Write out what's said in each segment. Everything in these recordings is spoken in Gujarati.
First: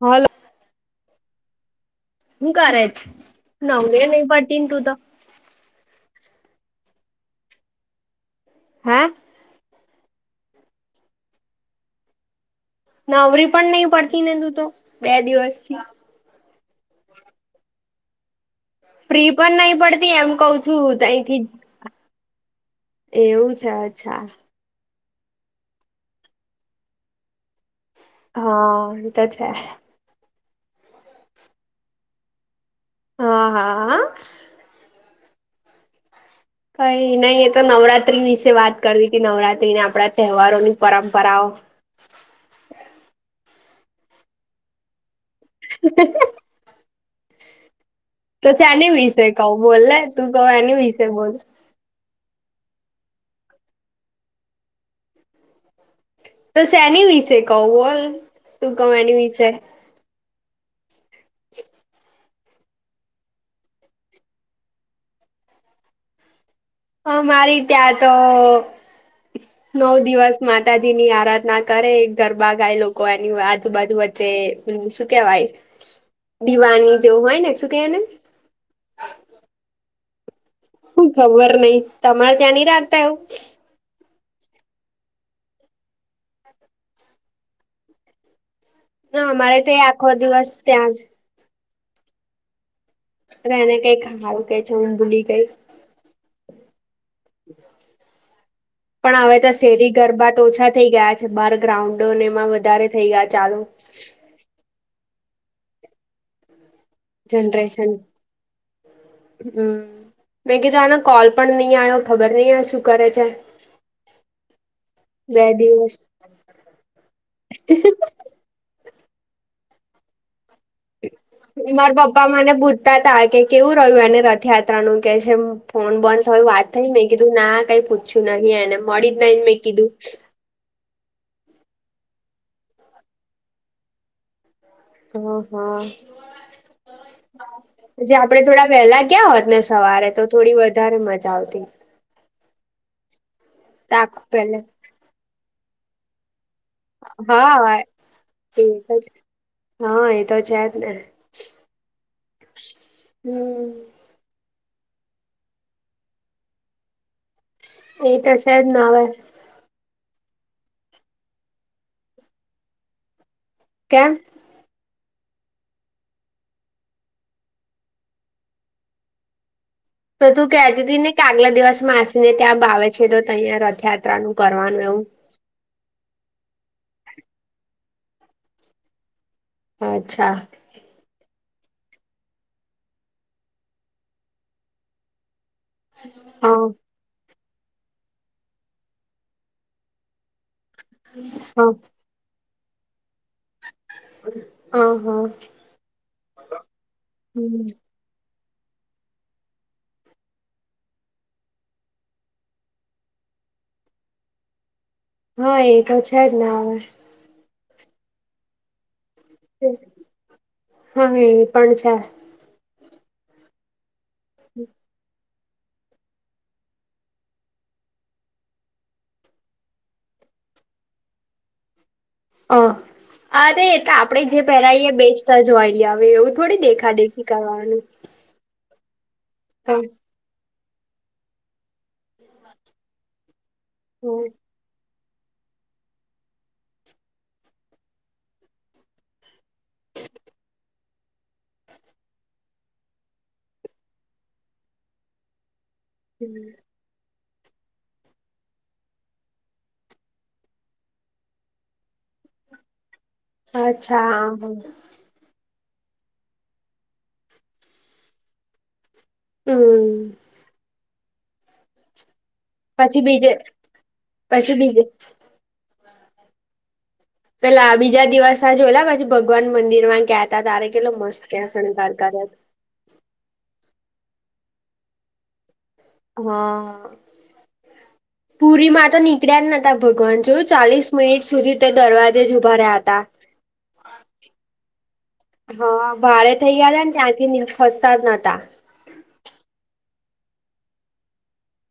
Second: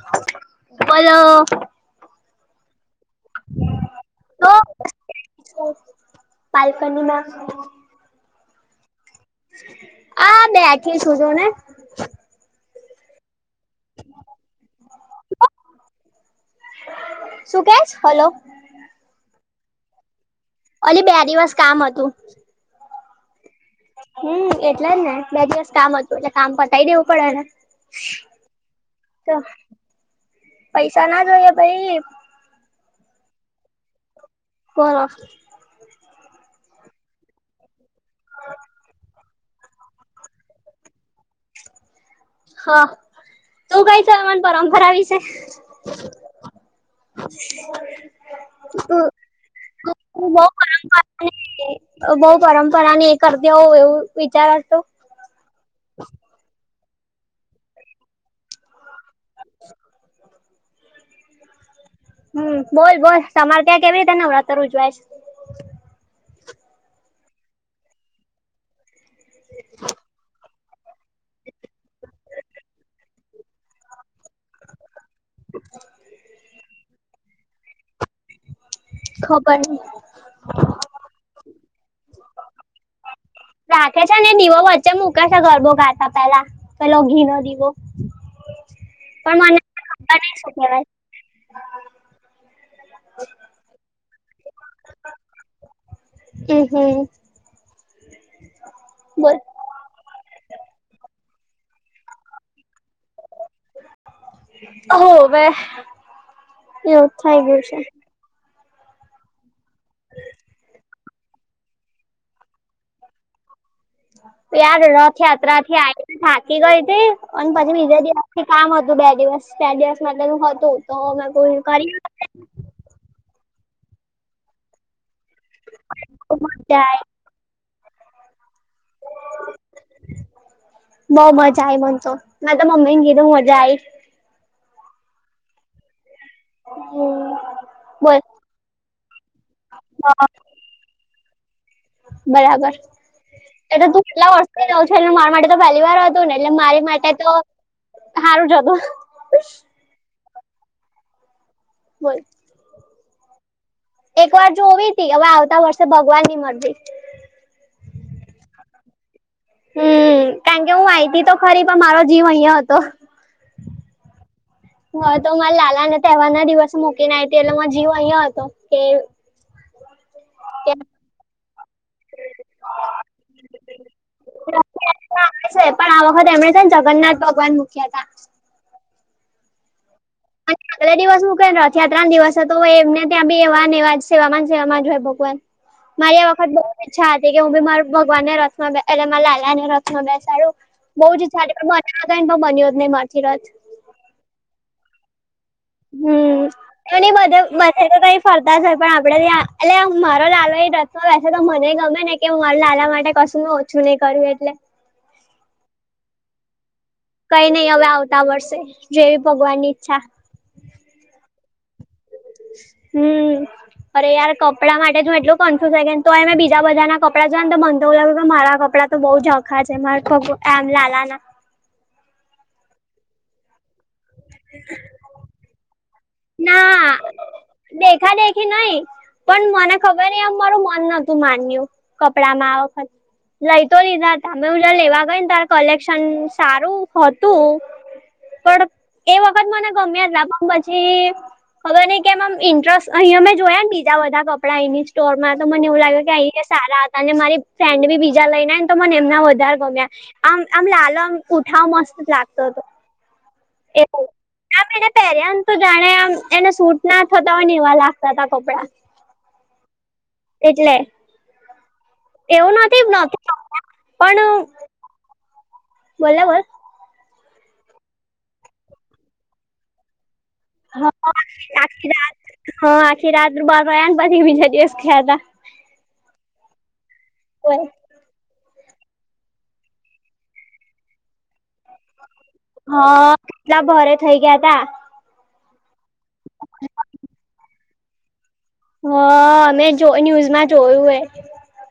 હલો બોલો. હું કરે છે? નવરી નહીં પડતી તું તો. પાલકની માં. હે. આ બેઠી છું, જો ને. નવરી પણ નહીં પડતી ને, તું તો બે દિવસ થી. શું કે, હલો? ફ્રી પણ નહીં પડતી, એમ કવ છું. અલી બે તઈથી દિવસ કામ હતું. એવું છે. અચ્છા હમ, એટલે જ ને, બે દિવસ કામ હતું એટલે કામ પતાય દેવું પડેને. હા, એ તો છે. પૈસા ના જોઈએ, ભાઈ. હા, હા. બોલો. કઈ નય, એ તો નવરાત્રી વિશે વાત કરવી કે નવરાત્રી ને આપણા તહેવારોની પરંપરાઓ. હા, તું કંઈ છે એમની પરંપરા વિશે. ટાઈટલ નથી હોવાથી તે મૂકવામાં આવ્યો નથી તો છે એની વિશે કવ બોલને, તું કહને, એની વિશે બોલ. બહુ પરંપરા ની એ કરતી હો એવું વિચારશું. તો શેની વિશે કવ બોલ, તું કહ એની વિશે. ટાઈટલ ન હોવાથી મુકવામાં આવ્યું નથી ટાઇટન ન હોવાથી મુકવામાં આવ્યો નથી હમ, બોલ, બોલ. તમારે ત્યાં કેવી રીતે નવરાત્રી ઉજવાય? અમારી ત્યાં તો નવ દિવસ. માતાજી ની આરાધના કરે, ગરબા ગાય, લોકો એની આજુબાજુ શું કેવાય? દિવાની જેવું હોય ને, શું કેવાય ને? ખબર ની [inaudible] હું ખબર નહિ તમારે ત્યાં નહ રાખતા એવું? રાખે છે, ને દીવો વચ્ચે મૂકે છે, ગરબો ગાતા પેલા. તો ઘી નો દિવો. ના અમારે તો આખો દિવસ કેવાય ત્યાં જ. હ, એને કઈ સારુ કે છે, હું ભૂલી ગઈ. હમ, હમ. પણ હવે બોલ તો શેરી ગરબા તો ઓછા થઈ ગયા છે, બાર ગ્રાઉન્ડોને એમાં વધારે થઈ ગયા ચાલુ હો બે એ જનરેશન હમ મે કીધું આને કોલ પણ નહી આવ્યો ખબર નહી આ શું કરે છે? યાર બે રથયાત્રા થી દિવસ આવીને થાકી ગઈ તી અને પછી બીજે કામ હતું બે દિવસ બે દિવસ માટે હતું તો પૂરું કરી મારા પપ્પા મને પૂછતા તા કે કેવું રહ્યું એને રથયાત્રા નું કે છે? ફોન બંધ બહુ થય વાત મજા થઈ આઈ મેં કીધું ના કઈ પૂછ્યું નહીએને મળી જ નઈને મેં કીધું. બઉુ મજા આઈ મન તો મેં તો મમ્મીને કીધું મજા આઈ. હ હ જે બોલ આપડે થોડા વહેલા ગયા હોત ને સવારે તો થોડી વધારે મજા આવતી બરાબર એટલે તું તાક કેટલા પેલે વર્ષોથી જઉં છે એટલે મારા માટે તો પહેલી વાર હતું ને એટલે મારી માટે તો હા એ સારું જ હતું. તો જ. હા એ તો છે જ ને. બય [inaudible] હમ. એક વાર જોવી હતી હવે આવતા વર્ષે ભગવાન ની મંજૂરી એ તો છે જ ને હવે હમ કારણ કે હું આઈતી તો ખરી પણ મારો જીવ અહીંયા હતો. કેમ? હા તો મારે લાલાને તહેવાર દિવસ મૂકીને આવી હતી એટલે મા જીવ અહીંયા હતો કે તો તું કહેતી હતી ને કે આગલા દિવસ માસીને ત્યાં બાવ છે તો તહીંયા રથયાત્રા નું કરવાનું એવું. પણ આ વખત એમણે છે ને જગન્નાથ ભગવાન મુખ્યા હતા. અચ્છા. અને આગલા દિવસ હું ત્યાં રહ્યા ત્રણ દિવસ હતો એમને ત્યાં બી સેવાને સેવા સેવાવામાં સેવામાં જ હોય ભગવાન. મારી આ હ વખત કે હું બી મારા ભગવાન ને રથમાં એટલે મારાલાલાને રથમાં બેસાડું. બહુ જ હ પણ મન ને પણ બન્યો જ નહી મારા થી રથ. હ હા. હમ અને મધા માછ [inaudible] તો કઈ ફરતા જ પણ આપડે ત્યા એટલે મારા લાલાને બેસે તો મને ગમે ને કે મારા લાલા માટે કશું ન કશું ન કર્યું એટલે હા એ તો છે જ ના હ કઈ નહી હવે આવતા વર્ષે જેવી ભગવાન ની ઈચ્છા હા એ પણ છે. હમ અરે યાર કપડામાં એટલુ કન્ફ્યુઝ કેને તો એમે બીજા બધા ના કપડા જોવા ને તો મને તો એવું લાગ્યું કે મારા કપડાં તો બહું ઝાંખા છે ટમ [inaudible] લાલા ના [inaudible] અ અરે એ તો આપડે જે પહેરાઈએ બેસ્ટ જ હોય હવે એવું થોડી દેખા દેખી કરવાનું નહી પણ મને હા, ખબર એમ મારું મન નહોતું માન્યું કપડામાં આ વખત લઈ તો લીધા હા. તમે હું લેવા ગઈને ત્યારે કલેક્શન સરું હતું. પણ એ વખત મને ગમ્યા ના પણ પછી ખબર નહીં કેમ આમ ઇન્ટરેસ્ટ અહીંયા અમે જોયા બીજા બધા કપડા એની સ્ટોરમાં તો મને એવું લાગે. અહીયા સારા હતા અને મારી ફ્રેન્ડ બી બીજા લઈનેને તો મને એમના વધારે ગમ્યા. આમ આમ માલ આમ ઉઠાવ મસ્ત જ લાગતો હતો. અચ્છા હા હા. પહેરે તો જાણે આમ એને સૂટ ના થતા હોય વા લાગતા ત કપડાં હમ. કેટલે? એવું નથી પછી બીજે પણ- પછી બીજે બોલો બોલ પેલા બીજા દિવસ જોએલા પછી ભગવાન મંદિર માં ગ્યાત ્યા તારે કેલો હા મસ્ત ક્યાંસણ આખી કાર રાત કરત [unintelligible] [inaudible] હા આખી રાત બાર પછી બીજા દિવસ ખ્યાતા [unintelligible] [inaudible] હા કોઈ પુરી માં તો નીકળ્યા નતા ભગવાન જો ચાલીસ મિનિટ સુધી તે દરવાજે જ ઉભા રહ્યા હતા હા કેટલા ભારે થઈ ગયા તા હા ભાડે થઇ ગયાયા ને ત્યાંથી ખસતા જ નતા હ મેં જો ન્યૂઝમાં જોયું મે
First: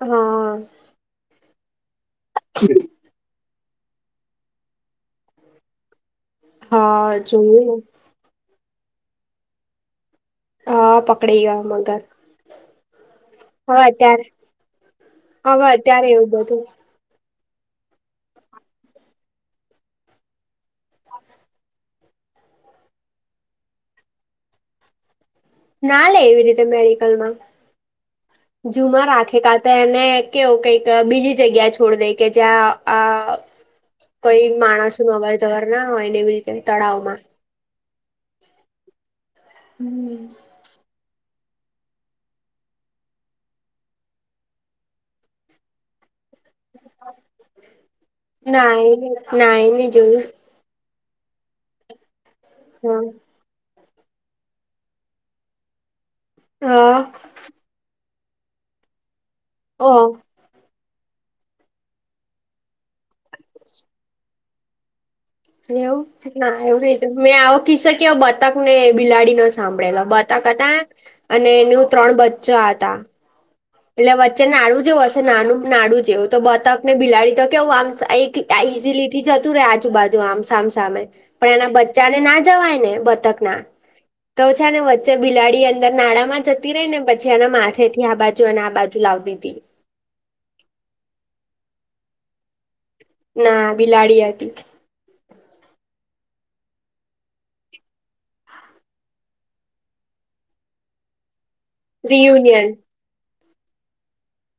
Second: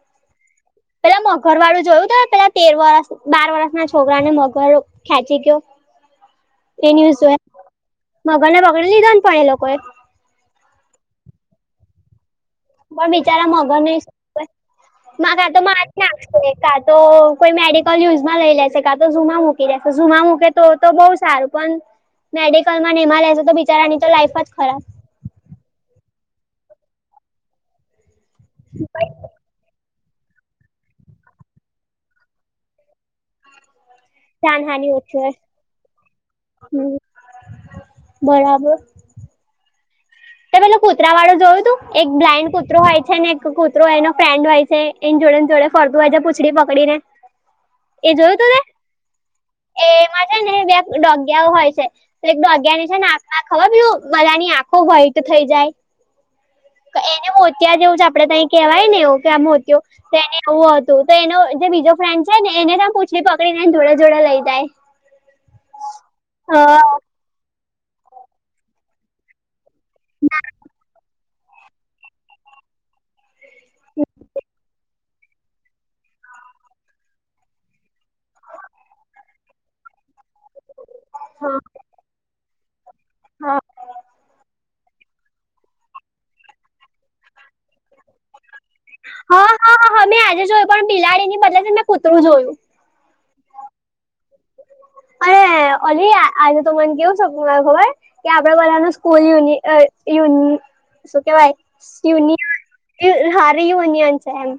હા પેલા મગર વાળું જોયું તો પેલા તેર વરષ બાર વરષના છોકરા ને મગર ખેંચી ગયો એ હા ન્યુઝ જોયા જોયું મગર ને પગડી લીધો ન પણ એ લોકો એ હા પકડે ગયા મગર પણ બિચારા હવે મગર ન શું અત્યારે કા તો હવે મા જ અત્યારે એવું નાખશે કા [inaudible] કોઈ મેડિકલ યુઝમાં લઈ લેશે કા તો ઝુમાં મૂકી લેશે ુમાં મૂકે તો તો બહુ સારું પણ મેડિકલ માં એમાં લેશે તો બિચારાની તો લાઈફ જ ખરાબ ના લે એવી રીતે મેડિકલ માં જુમાં રાખે કા તો એને કેવું કઈક બીજી જગ્યા છોડી દે કે જ્યાં આ કઈ જાનહાની માણસ ન ઓછી હોય અવર જવર ના હોય ને એવી રીતે હમ તળાવમાં બરાબર હમ તો પેલું કૂતરા વાળું જોયું તું એક બ્લાઇન્ડ કૂતરો હોય છે ને એક કૂતરો એનો ફ્રેન્ડ હોય છે એ જોડે ન જોડે ફરતું હોય છે કૂતરું એ પકડીને એ જોયું તું ના એ ના એ તે નહી જોયું એમાં ડોગ્યા હોય છે તો એક ડોગ્યા ની છે ને આખ ના ખબર હે પેલું બધાની આંખો હોય થઈ હા જાય હા એને મોતિયા જેવું છે આપડે ત કેહેવાય ને એવુ કે ઓહ તેને એવું હતું તો એનો જે બીજો ફ્રેન્ડ છે ને એને ત પૂછડી પકડીને પકડી ને જોડે જોડે લઈ જાય એવું ના હા એવું મેં આવો કીસેકે બતાક ને બિલાડી નો સાંભળેલા બતક હતા અને એનું ત્રણ બચ્ચા હતા એટલે વચ્ચે નાડું જેવું હશે નાનું નાલુ જેવું તો બતક ને બિલાડી તો કેવું આમ એક ત્યા ઈઝીલી થી જતું રે આજુબાજુ આમ સામ સામે પણ હા એના બચ્ચાને ના જવાય ને બતક ના હા તો ાને વચ્ચે બિલાડી અંદર નાળામાં જતી રહી ને પછી એના માથે થી આ બાજુ અને આ બાજુ લાવતી હા હતી. હા હ હા મેં આજે જોયું પણ બિલાડી ની બદલે છે મેં કુતરું જોયું ના બિલાડી હતી અ ઓલી આજે તો મને કેવું સપનું આવ્યું ખબર કે આપડે બધા ન સ્કૂલ યુન યુન શું કેવાય યુન રિયુનિયન અન હારી યુનિયાન છે એમ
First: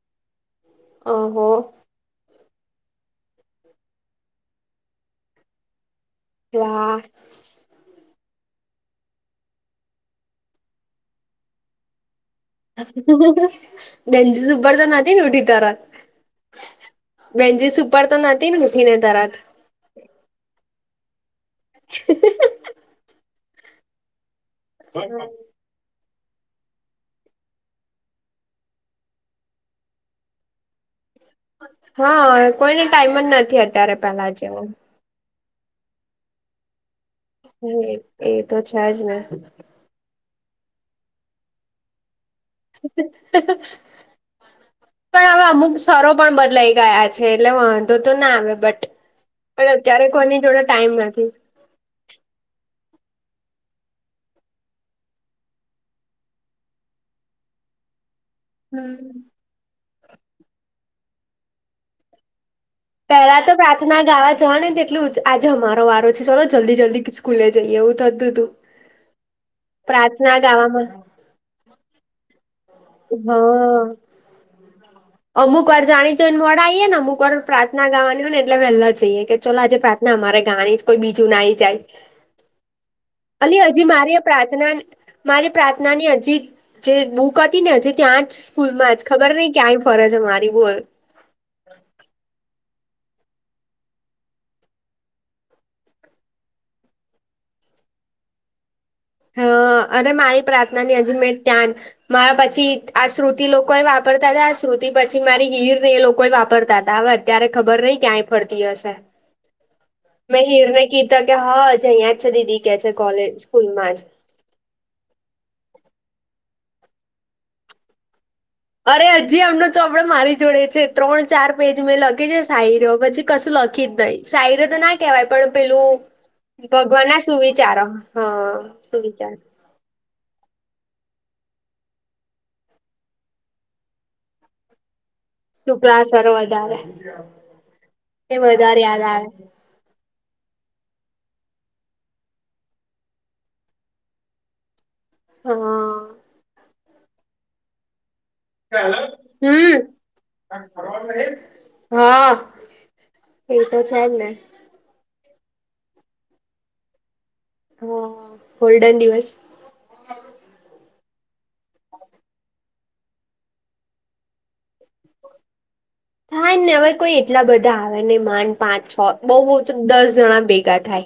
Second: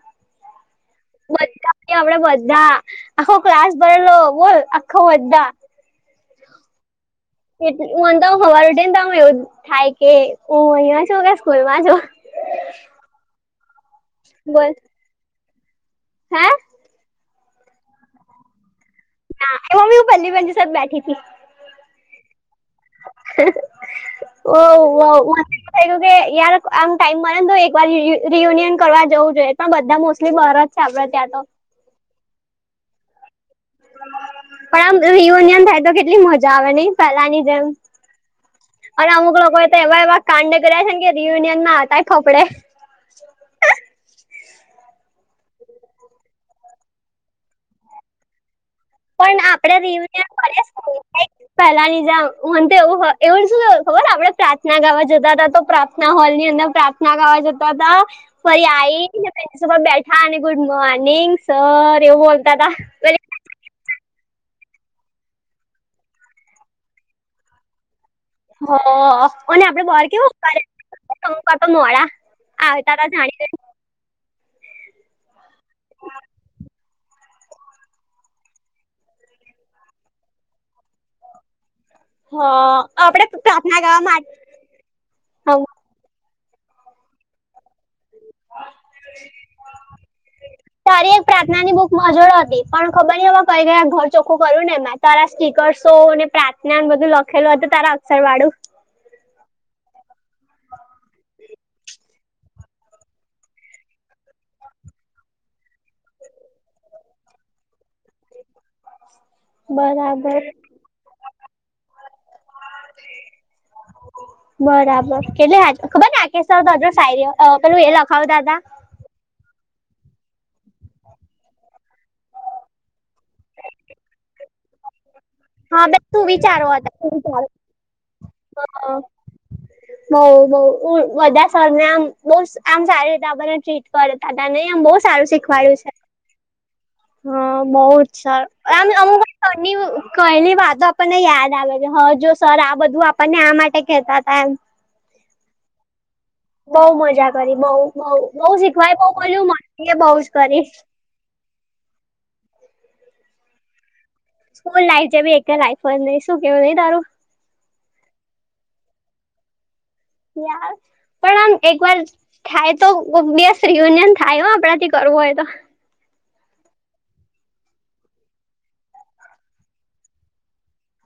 ઓહો આપડ બધા આખો ક્લાસ ભરેલો બોલ આખો બધા હા એટ હું તો સવાર ઉઠી ને તો એવું થાય કે હું અહીિયાં છું કે સ્કૂલ માં છુ બેન્ચ ઉ બોલ પર તો નતી ને ઉઠી તાર હે બેનચીસ ઉપર પાર તો નથી ને ઊઠી ને તારા [unintelligible] સાથે બેઠીતી [inaudible] [unintelligible] કે યાર આમ ટાઈમ મળરે ને તો એક વાર રિયુનિયન કરવા જવું જોઈએ પણ બધા મોસ્ટલી બારજ આપડે ત્યાં તો હા કોઈને ટાઈમ જ નથી અત્યારે પેલા જેવું. રીયુનિયન થાય તો કેટલી મજા આવે નહી પહેલાની જેમ એ એ તો છે જ અને ને અમુક લોકો એવા કાડ કર્યા છે ને કે રિયુનિયન માં આવતાએ ફફડે. [inaudible] પણ હવે અમુક સરો પણ બદલાઈ ગયા છે એટલે વાંધો તો ના આવે બટ પણ આપડ અત્યારે કોઈની રિયુનિયન જોડે ટાઈમ નથી [unintelligible] પહેલા ની જેમ એવું એવું શું ખબરને આપણે પ્રાર્થના ગાવા જતા હતા તો પ્રાર્થના હોલ ની અંદર પ્રા થના ગાવા જતા હતા. ફરી હમ આઈસ પ્રિન્સિપાલ બેઠા અને ગુડ મોર્નિંગ સર એવું બોલતા તા પેલા તો પ્રા થના ગાવા જવા ને તેટલું જ આજે અમારો વારો છે ચાલો જલ્દી જલ્દી સ્કૂલે જઈએ એવું થતું હતું. હ અને આપડે બાર પ્રાર્થના કેવું ગાવામાં [unintelligible] મોડા આવતાતા જાણી જોઈને હા અમુક વાર જાણી જોઈને મોડા આઈએ ને અમુક વાર પ્રાર્થના ગાવાની હોય ને એટલે વહેલા જઈએ કે ચલો આજે પ્રાથના અમારે ગાવાની છે કોઈ બીજું નાઈ જાય. હ આપડે અલી પ્રાર્થના હજી ગાવા મારી માટે પ્રાર્થના મારી પ્રા થના ની હજી જે બુક હતી ને હજી ત્યાં જ સ્કૂલ માં જ ખબર નય ક્યાં ફરે છે મારી બોલ અરે પ્રાર્થનાની બુક માંજોડ હતી પણ ખબર નઈ હવે કઈ ગયા ઘર ચોખ્ખું કર્યું ને એમાં. તારા સ્ટીકર્સો ને પ્રાર્થના બધું લખેલું હતું તારા અક્ષર વાળું હ અને મારી પ્રાર્થનાની હજી મેં ત્યા મારા પછી આ શ્રુતિ લોકોએ વાપરતા હતા આ શ્રુતિ પછી મારી હિર ને એ લોકો વાપરતા હતા હવે અત્યારે ખબર નહ ક્યાંય ફરતી હશે. મેં બરાબર હીરને કીધા કે હાજ અહીંયાજ છે દીદી કે છે કોલેજ સ્કૂલમાં જ. બરાબર કેટલી [unintelligible] ખબર ને [unintelligible] પેલું એ લખાવતાતા અરે હજી આમનો ચોપડે મારી જોડે છે ત્રણ ચાર પેજ મેં લખી છે શાયરીઓ પછી કશું લખી જ નહી. શાયરીઓ તો ના કહેવાય પણ હા પેલું બે તું વિચારો હતા તું ભગવાનના વિચારો સુવિચારો હ સુુવિચારો બઉ બઉ બધા સરને આમ બહ આમ સારી રીતે આપને ટ્રીટ કરતા હતા નહી આમ બહ સારું શીખ [unintelligible] વધારે હ બઉુ છ એ વધારે આમ યાદ [unintelligible] આવે કરલી વાતો આપણને યાદ આવે છે હ જો સર આ બધું આપણને આ માટે કેહેતા હતા એમ. હા બઉ મજા કરી બઉ બઉ બઉ શીખવાય બઉ મળયું હમ મજાએ બઉ જ કરી [unintelligible] હા એતો છે જ ને સ્કૂલ લાઈફ જે ભી એક લાઈફ નય શું કેવું નહી તારું હ ગોલ્ડન દિવસ ાર પણ આમ એક વાર થાય તો બેસ રિયુનિયન થાય હોય આપણા થી કરવું હોય તો થાય ને હવે કોઈ એટલા બધા આવે ને માંડ પાંચ છ બહુ બહ તો દસ જણા ભેગા થાય.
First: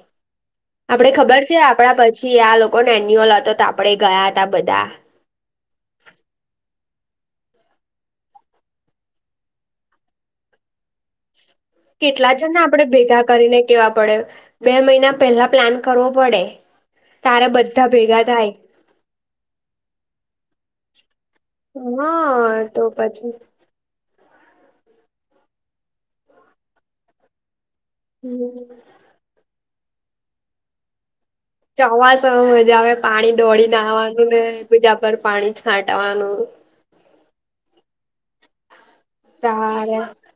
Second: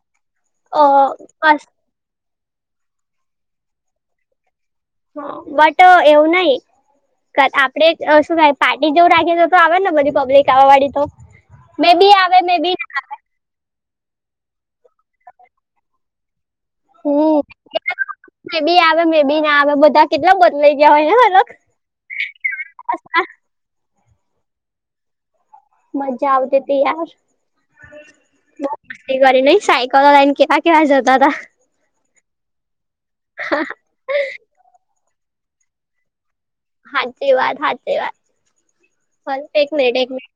આપડે ખબર અ છે બસ આપડા પી સિયા આ લોકો ને એન્યુઅલ હતો તો આપડે ગયા હતા બધા. બટ એવું નય આપડે શું થાય પાર્ટી જેવું રાખી તો તો આવે ને બધી પબ્લિક આવવા વાળી તો. મે બી કેટલા આવે જ મે ને બી આપણે ભેગા કરીને કેવા પડે બે મહિના પેલા પ્લાન કરવો પડે. હમ તારે બધા ભેગા થાય મે બી આવે મે બી ના આવે બધા કેટલા બદલાઈ ગયા હોય ને અલગ. હા તો પછી મજા આવતી તી યાર હમ એ કરી નહી સાયકલ લયન કયા કયા જતા હતા ચોમાસા મા મજા આવે પાણી દોડી ને આવવાનું ને બીજા પર પાણી છાંટવાનું હાચી વાત હાચી વાત હલ એક તારે મિનિટ એક મિનિટ